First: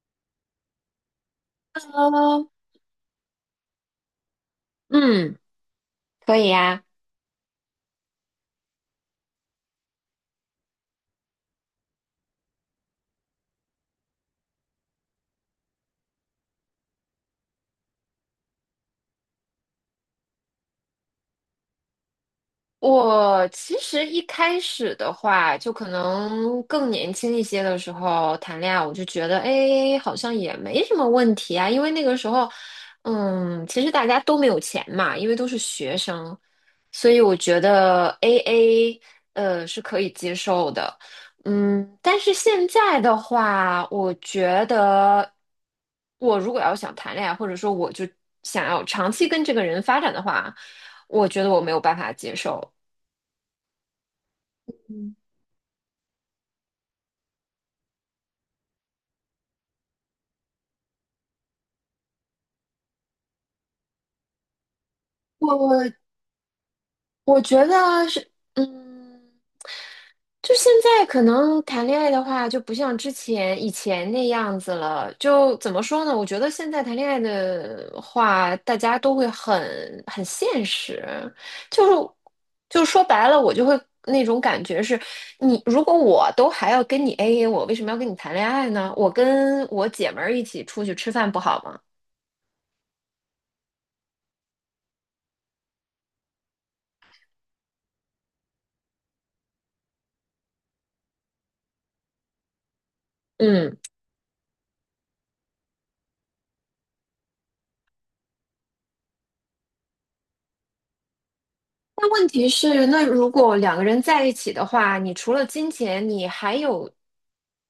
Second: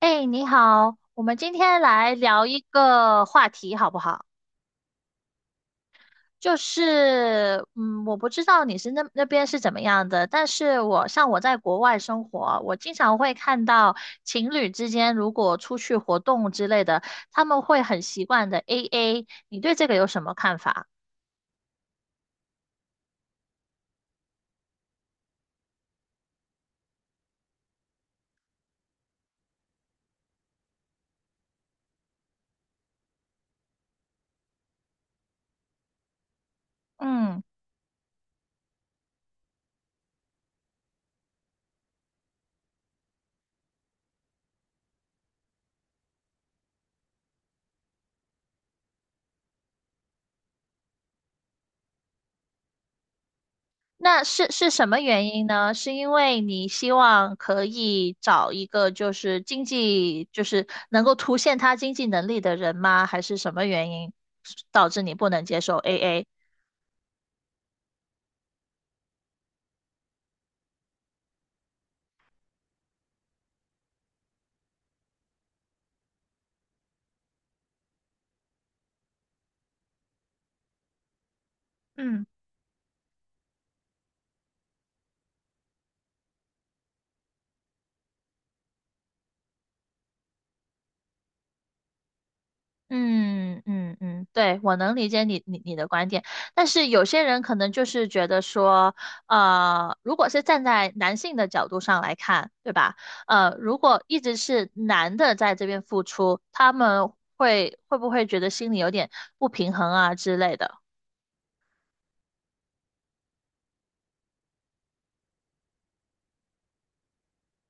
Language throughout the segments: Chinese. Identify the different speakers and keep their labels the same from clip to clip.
Speaker 1: 哎，你好，我们今天来聊
Speaker 2: Hello,
Speaker 1: 一个话题好不好？
Speaker 2: 嗯，可以呀。
Speaker 1: 我不知道你那边是怎么样的，但是我在国外生活，我经常会看到情侣之间如果出去活动之类的，他们会很习惯的 AA，你对这个有什么看法？
Speaker 2: 我其实一开始的话，就可能更年轻一些的时候谈恋爱，我就觉得，哎，好像也没什么问题啊。因为那个时候，其实大家都没有钱嘛，因为都是学生，所以我
Speaker 1: 嗯。
Speaker 2: 觉得 AA，是可以接受的。嗯，但是现在的话，我觉得我如果要想谈恋爱，或者说我就想要长期跟这个人发展的话，我觉得我没有办法接受。
Speaker 1: 那是什么原因呢？是因为你希望可以找一个就是经济，就是能够凸显他经济能力的人吗？还是什么原因导致你不能接受
Speaker 2: 我
Speaker 1: AA？
Speaker 2: 我觉得是，嗯，就现在可能谈恋爱的话，就不像以前那样子了。就怎么说呢？我觉得现在谈恋爱的话，大家都会很现实，就是
Speaker 1: 嗯。
Speaker 2: 就说白了，我就会那种感觉是，你如果我都还要跟你 AA，我为什么要跟你谈恋爱呢？我跟我姐们儿一起出去吃饭不好吗？
Speaker 1: 嗯嗯嗯，对，我能理解你的观点，但是有些人可能就是觉得说，如果是站在男性的角度上来看，对吧？
Speaker 2: 嗯。
Speaker 1: 如果一直是男的在这边付出，他们会不会觉得心里有点不平衡啊之类的？
Speaker 2: 但问题是，那如果两个人在一起的话，你除了金钱，你还有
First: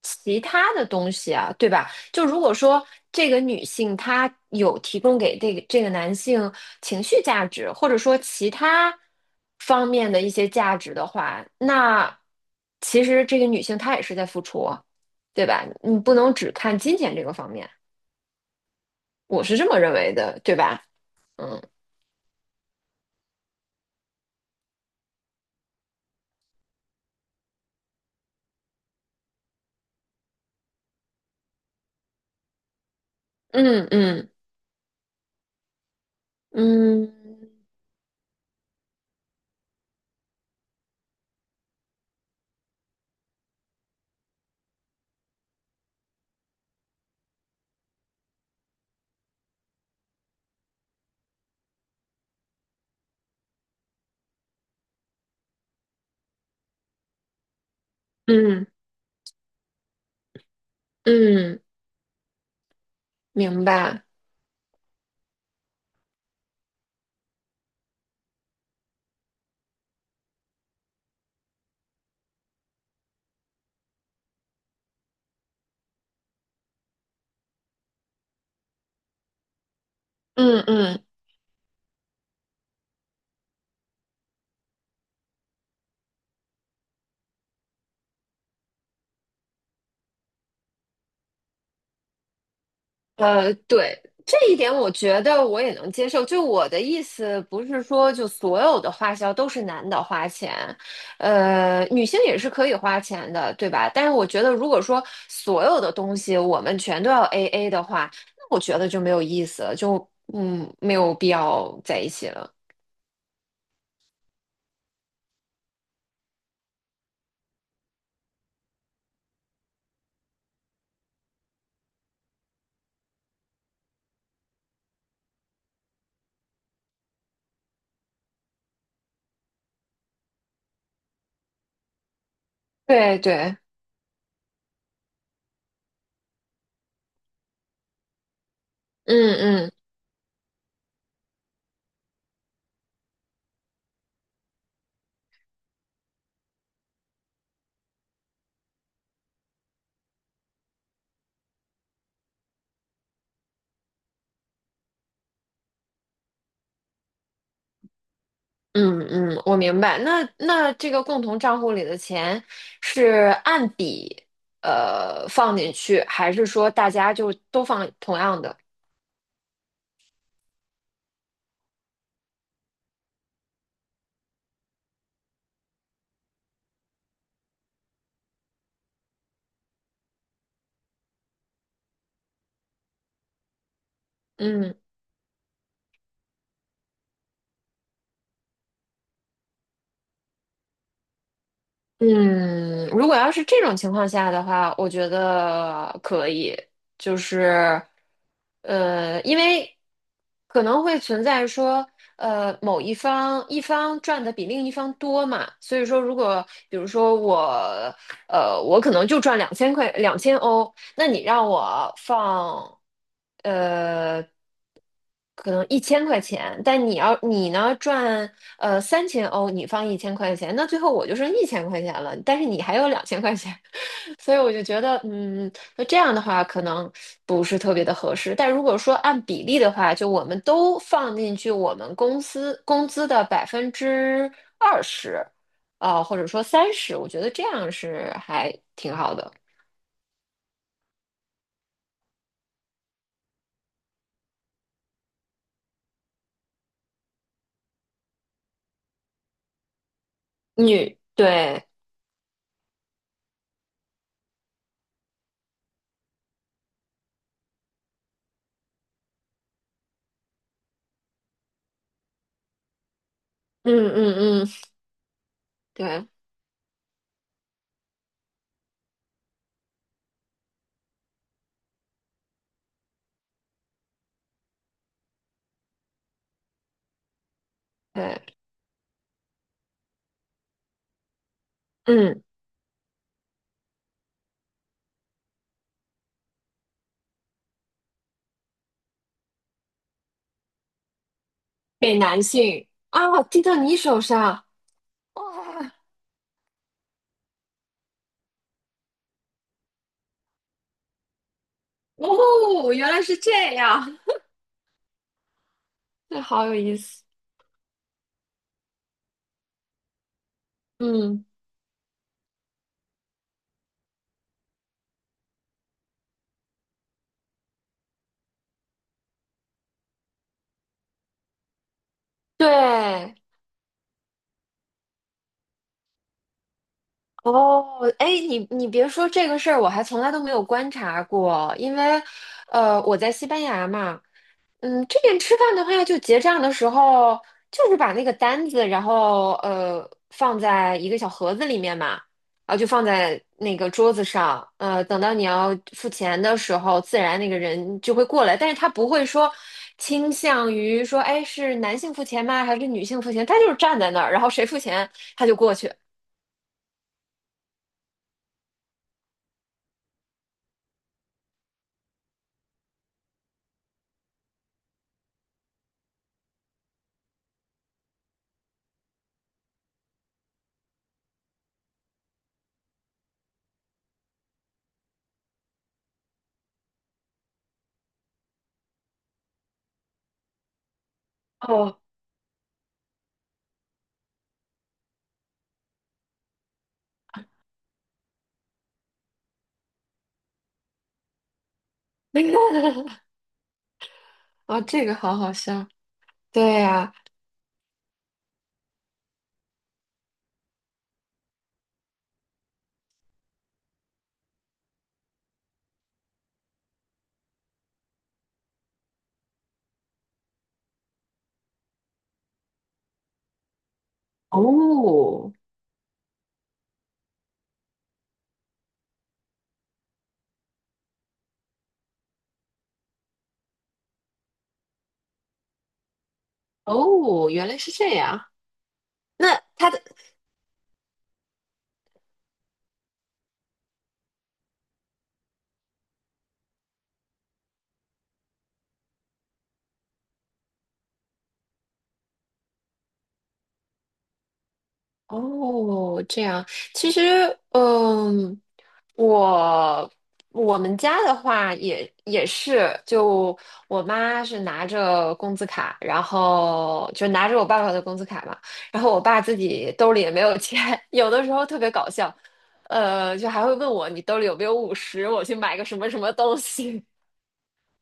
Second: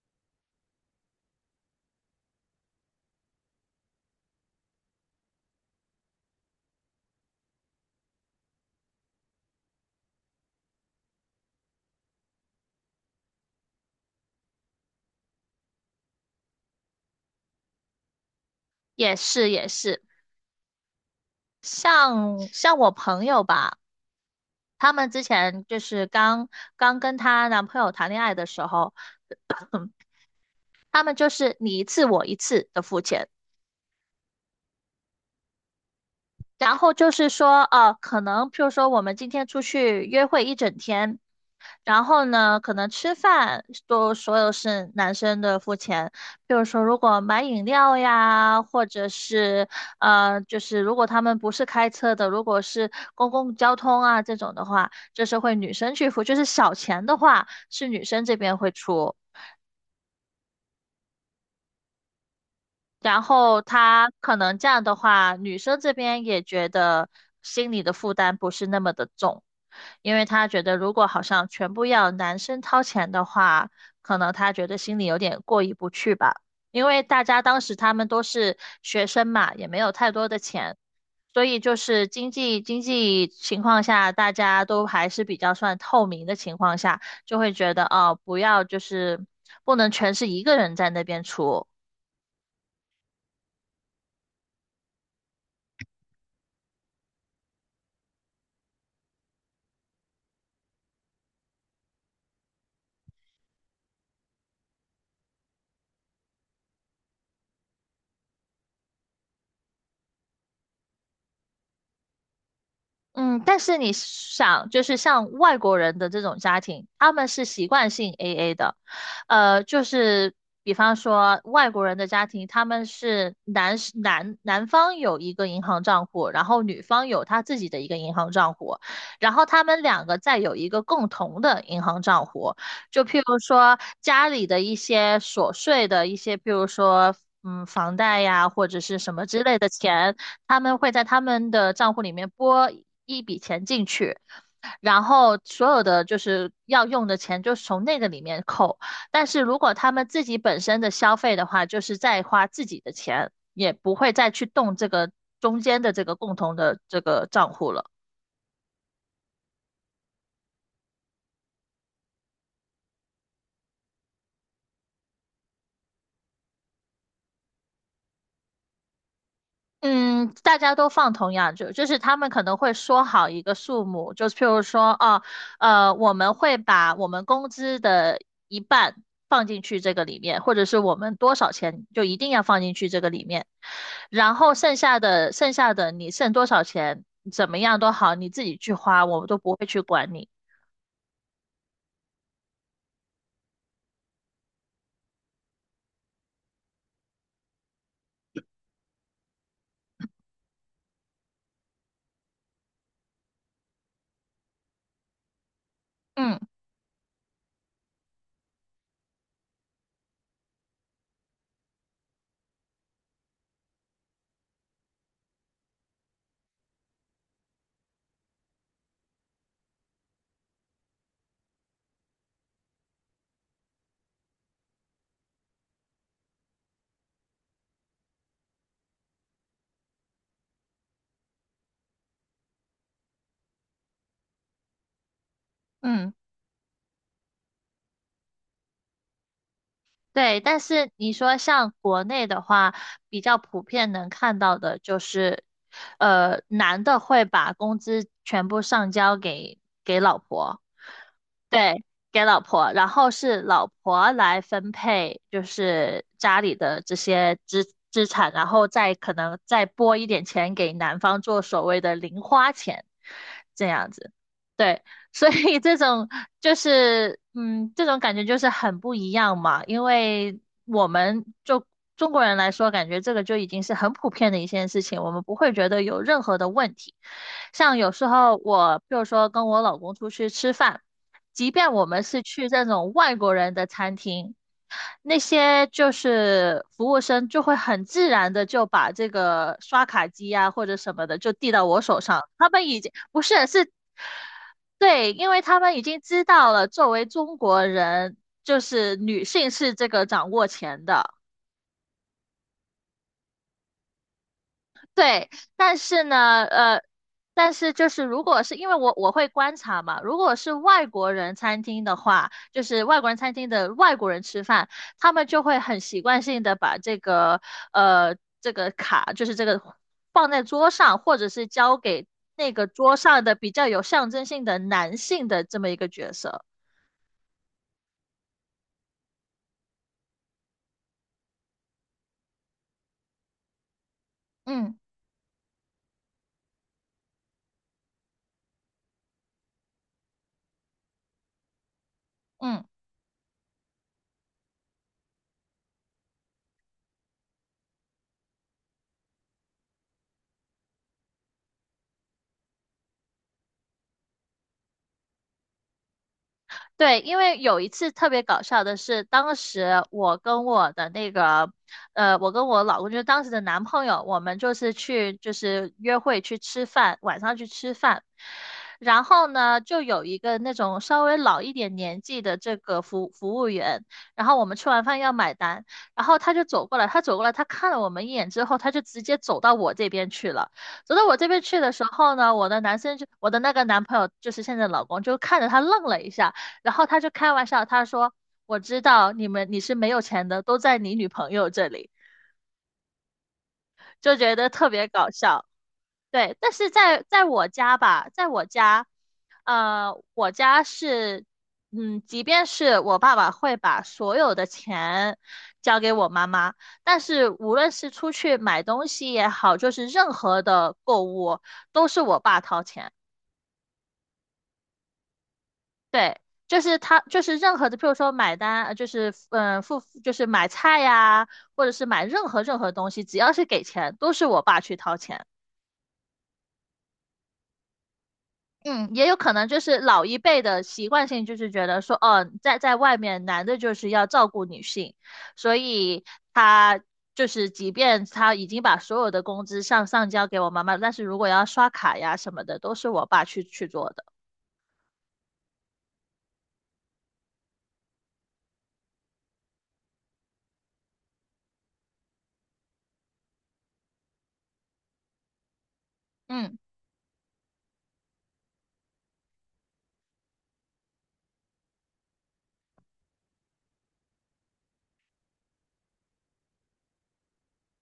Speaker 2: 其他的东西啊，对吧？就如果说这个女性她有提供给这个男性情绪价值，或者说其他方面的一些价值的话，那其实这个女性她也是在付出啊，对吧？你不能只看金钱这个方面，
Speaker 1: 也
Speaker 2: 我
Speaker 1: 是
Speaker 2: 是
Speaker 1: 也
Speaker 2: 这么认
Speaker 1: 是。
Speaker 2: 为的，对吧？嗯
Speaker 1: 像我朋友吧，他们之前就是刚跟她男朋友谈恋爱的时候，他们就是你一次我一次的付钱。
Speaker 2: 嗯嗯，
Speaker 1: 然后
Speaker 2: 嗯
Speaker 1: 就是
Speaker 2: 嗯
Speaker 1: 说，可能譬如说我们今天出去约会一整天，然后呢，可能吃饭都所有是男生的付钱。比如说，如果买饮料呀，或者是就是如果他们不是开车的，如果是公共交通啊这种的话，就是会女生去付。就是小钱的话，是女生这边
Speaker 2: 嗯。嗯
Speaker 1: 会出。
Speaker 2: 嗯，
Speaker 1: 然后
Speaker 2: 明白。
Speaker 1: 他可能这样的话，女生这边也觉得心里的负担不是那么的重，因为他觉得如果好像全部要男生掏钱的话，可能他觉得心里有点过意不去吧。因为大家当时他们都是学生嘛，也没有太多的
Speaker 2: 嗯
Speaker 1: 钱，
Speaker 2: 嗯，
Speaker 1: 所以就是经济情况下，大家都还是比较算透明的情况下，就会觉得哦，不能全是一个人在那边出。
Speaker 2: 呃，对，这一点我觉得我也能接受。就我的意思，不是说就所有的花销都是男的花钱，呃，女性也是可以花钱的，对吧？但是我觉得，如果说所有的东西我们全都要 AA 的话，那我觉得就没有意思了，就嗯，没有必要在一起了。
Speaker 1: 嗯，但是你想，就是像外国人的这种家庭，他们是习惯性 AA 的，就是比方说外国人的家庭，他们是男方有一个银行账户，然后女方有她自己的一个银行账户，然后他们两个再有一个共同的银行账户，就
Speaker 2: 对
Speaker 1: 譬如
Speaker 2: 对，
Speaker 1: 说家里的一些琐碎的一些，譬如说房贷呀或者是什么之类的
Speaker 2: 嗯
Speaker 1: 钱。他们会在他们的账户里面拨一笔钱进去，然后所有的就是要用的钱就是从那个里面扣。但是如果他们自己本身的消费的话，就是再花自己的钱，也不会再去动这个中间的这个共同的这个账户了。
Speaker 2: 嗯嗯，我明白。那这个共同账户里的钱是按笔放进去，还是说大家就都放同样的？
Speaker 1: 嗯，大家都放同样就是他们可能会说好一个数目，就是譬如说，哦，我们会把我们工资的一半放进去这个里面，或者是我们多少钱就一定要放进去这个里面，然后
Speaker 2: 嗯
Speaker 1: 剩下的你剩多少钱，怎么样都好，你自己去花，我们都不会去管你。
Speaker 2: 嗯，如果要是这种情况下的话，我觉得可以，就是因为可能会存在说。呃，某一方赚的比另一方多嘛，所以说如
Speaker 1: 嗯
Speaker 2: 果比如说我，呃，我可能就赚两千块2000欧，那你让我放，呃，可能一千块钱，但你要你呢赚3000欧，你放一千块钱，那最后我就剩一千块钱了，但是你还有2000块钱，所以我就觉得，嗯，那这样的话可能不是特别的合适。但如果说按比例的话，就我们都放进去我们公司工资的20%，啊，
Speaker 1: 嗯。
Speaker 2: 或者说30，我觉得这样是还挺好的。
Speaker 1: 对，但是你说像国内的话，比较普遍能看到的就是，男的会把工资全部上交给老婆，
Speaker 2: 女，对，
Speaker 1: 对，给老婆，然后是老婆来分配，就是家里的这些资产，然后再可能再拨一点钱给男方做所谓的零花钱，这
Speaker 2: 嗯
Speaker 1: 样子。
Speaker 2: 嗯嗯，
Speaker 1: 对，所以这种
Speaker 2: 对
Speaker 1: 这种感觉就是很不一样嘛。因为我们就中国人来说，感觉这个就已经是很普遍的一件事情，我们不会觉得有任何的问题。像有时
Speaker 2: 对，
Speaker 1: 候我，比如说跟我老公出去吃饭，即便我们是
Speaker 2: 嗯，
Speaker 1: 去这种外国人的餐厅。那些就是服务生就会很自然的就把这个刷卡机啊或者什么的就递到我
Speaker 2: 给
Speaker 1: 手
Speaker 2: 男
Speaker 1: 上，他
Speaker 2: 性
Speaker 1: 们已经不
Speaker 2: 啊，滴
Speaker 1: 是
Speaker 2: 到
Speaker 1: 是，
Speaker 2: 你手上，
Speaker 1: 对，因为他
Speaker 2: 哇。
Speaker 1: 们已经知道了，作为中国人，就是女性是这个掌握钱的。
Speaker 2: 哦，原来是这样，
Speaker 1: 对，但是
Speaker 2: 这
Speaker 1: 呢，
Speaker 2: 好有意思。
Speaker 1: 但是就是如果是因为我会观察嘛，如果是外国
Speaker 2: 嗯，
Speaker 1: 人餐厅的话，就是外国人餐厅的外国人吃饭，他们就会很习惯性的把这个卡，就是这个放在桌上，或者是交给那个桌
Speaker 2: 对，
Speaker 1: 上的比较有象征性的男性的这么一个角色。
Speaker 2: 哦，哎，你别说这个事儿，我还从来都没有观察过，因为我在西班牙嘛，
Speaker 1: 嗯
Speaker 2: 嗯，这边吃饭的话，就结账的时候，就是把那个单子，然后放在一个小盒子里面嘛，然后
Speaker 1: 嗯。
Speaker 2: 就放在那个桌子上，呃，等到你要付钱的时候，自然那个人就会过来，但是他不会说倾向于说，哎，是男性付钱吗？还是女性付钱？他就是站在那儿，然后谁付钱他就过去。
Speaker 1: 对，因为有一次特别搞笑的是，当时我跟我的那个，我跟我老公就是当时的男朋友，我们就是去就是约会去吃饭，晚上去吃饭，然后呢，就有一个那种稍微老一点年纪的这个服务员，然后我们吃完饭要买单，然后他就走过来，他看了我们一眼之后，他就直接走到我这边去了。走到我这边去的
Speaker 2: 哦，
Speaker 1: 时候呢，我的那个男朋友就是现在的老公就看着他愣了一下。然后他就开玩笑，他说：“我知道你是没有钱的，都在你女朋友这里。”
Speaker 2: 那个，
Speaker 1: 就觉得
Speaker 2: 哦，
Speaker 1: 特
Speaker 2: 这
Speaker 1: 别
Speaker 2: 个
Speaker 1: 搞
Speaker 2: 好好
Speaker 1: 笑。
Speaker 2: 笑。
Speaker 1: 对，但
Speaker 2: 对
Speaker 1: 是
Speaker 2: 呀，
Speaker 1: 在我家吧，在我家，我家是，即便是我爸爸会把所有的钱交给我妈妈，但是无论是出去买东西也好，就是任何的购物都是我爸掏钱。
Speaker 2: 哦
Speaker 1: 对，就是他，就是任何的，譬如说买单，付，就是买菜呀，或者是买任何东西，只要是给钱，都是我爸去掏钱。
Speaker 2: 哦，原来是这样。
Speaker 1: 嗯，也有可
Speaker 2: 那
Speaker 1: 能就
Speaker 2: 他
Speaker 1: 是
Speaker 2: 的。
Speaker 1: 老一辈的习惯性，就是觉得说，哦，在外面男的就是要照顾女性，所以他就是即便他已经把所有的工资上交给我妈妈，但是如果要刷卡呀什么的，都是我爸去做的。
Speaker 2: 哦，这样，其实，嗯，我我们家的话也是，就我妈是拿着工资卡，然
Speaker 1: 嗯。
Speaker 2: 后就拿着我爸爸的工资卡嘛，然后我爸自己兜里也没有钱，有的时候特别搞笑，呃，就还会问我你兜里有没有50，我去买个什么什么东西。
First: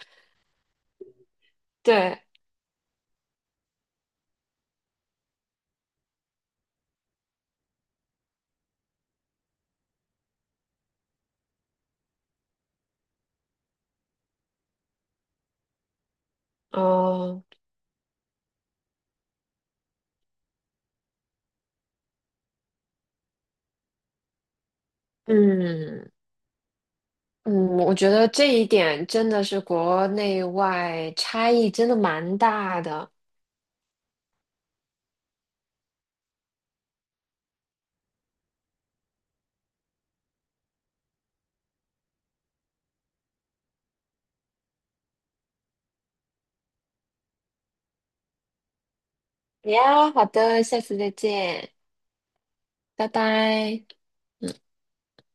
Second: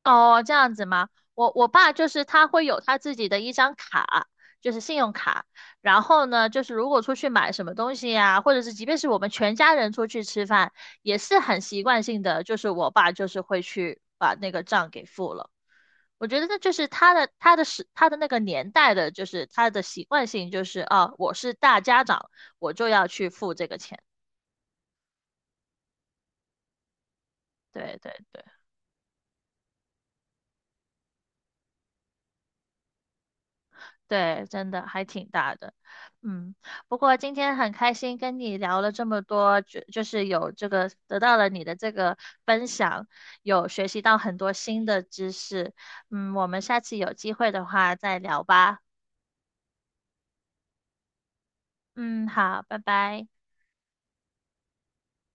Speaker 1: 哦，这样子吗？我 爸就
Speaker 2: 对，
Speaker 1: 是他会有他自己的一张卡，就是信用卡。然后呢，就是如果出去买什么东西呀、或者是即便是我们全家人出去吃饭，也是很习惯性的，就是我爸就是会去把那个账给付了。我觉得这就是
Speaker 2: 哦，
Speaker 1: 他的那个年代的，就是他的习惯性，就是啊，我是大家长，我就要去付这个钱。
Speaker 2: 嗯。嗯，我
Speaker 1: 对
Speaker 2: 觉
Speaker 1: 对
Speaker 2: 得
Speaker 1: 对。
Speaker 2: 这一点真的是国内外差异真的蛮大的。
Speaker 1: 对，真的还挺大的，嗯，不过今天很开心跟你聊了这么多，就是有这个得到了你的这个分享，有学习到很多新的知识，嗯，我们下次有机会的话再聊吧，
Speaker 2: 呀，好的，下次再见，
Speaker 1: 嗯，好，拜
Speaker 2: 拜
Speaker 1: 拜。
Speaker 2: 拜。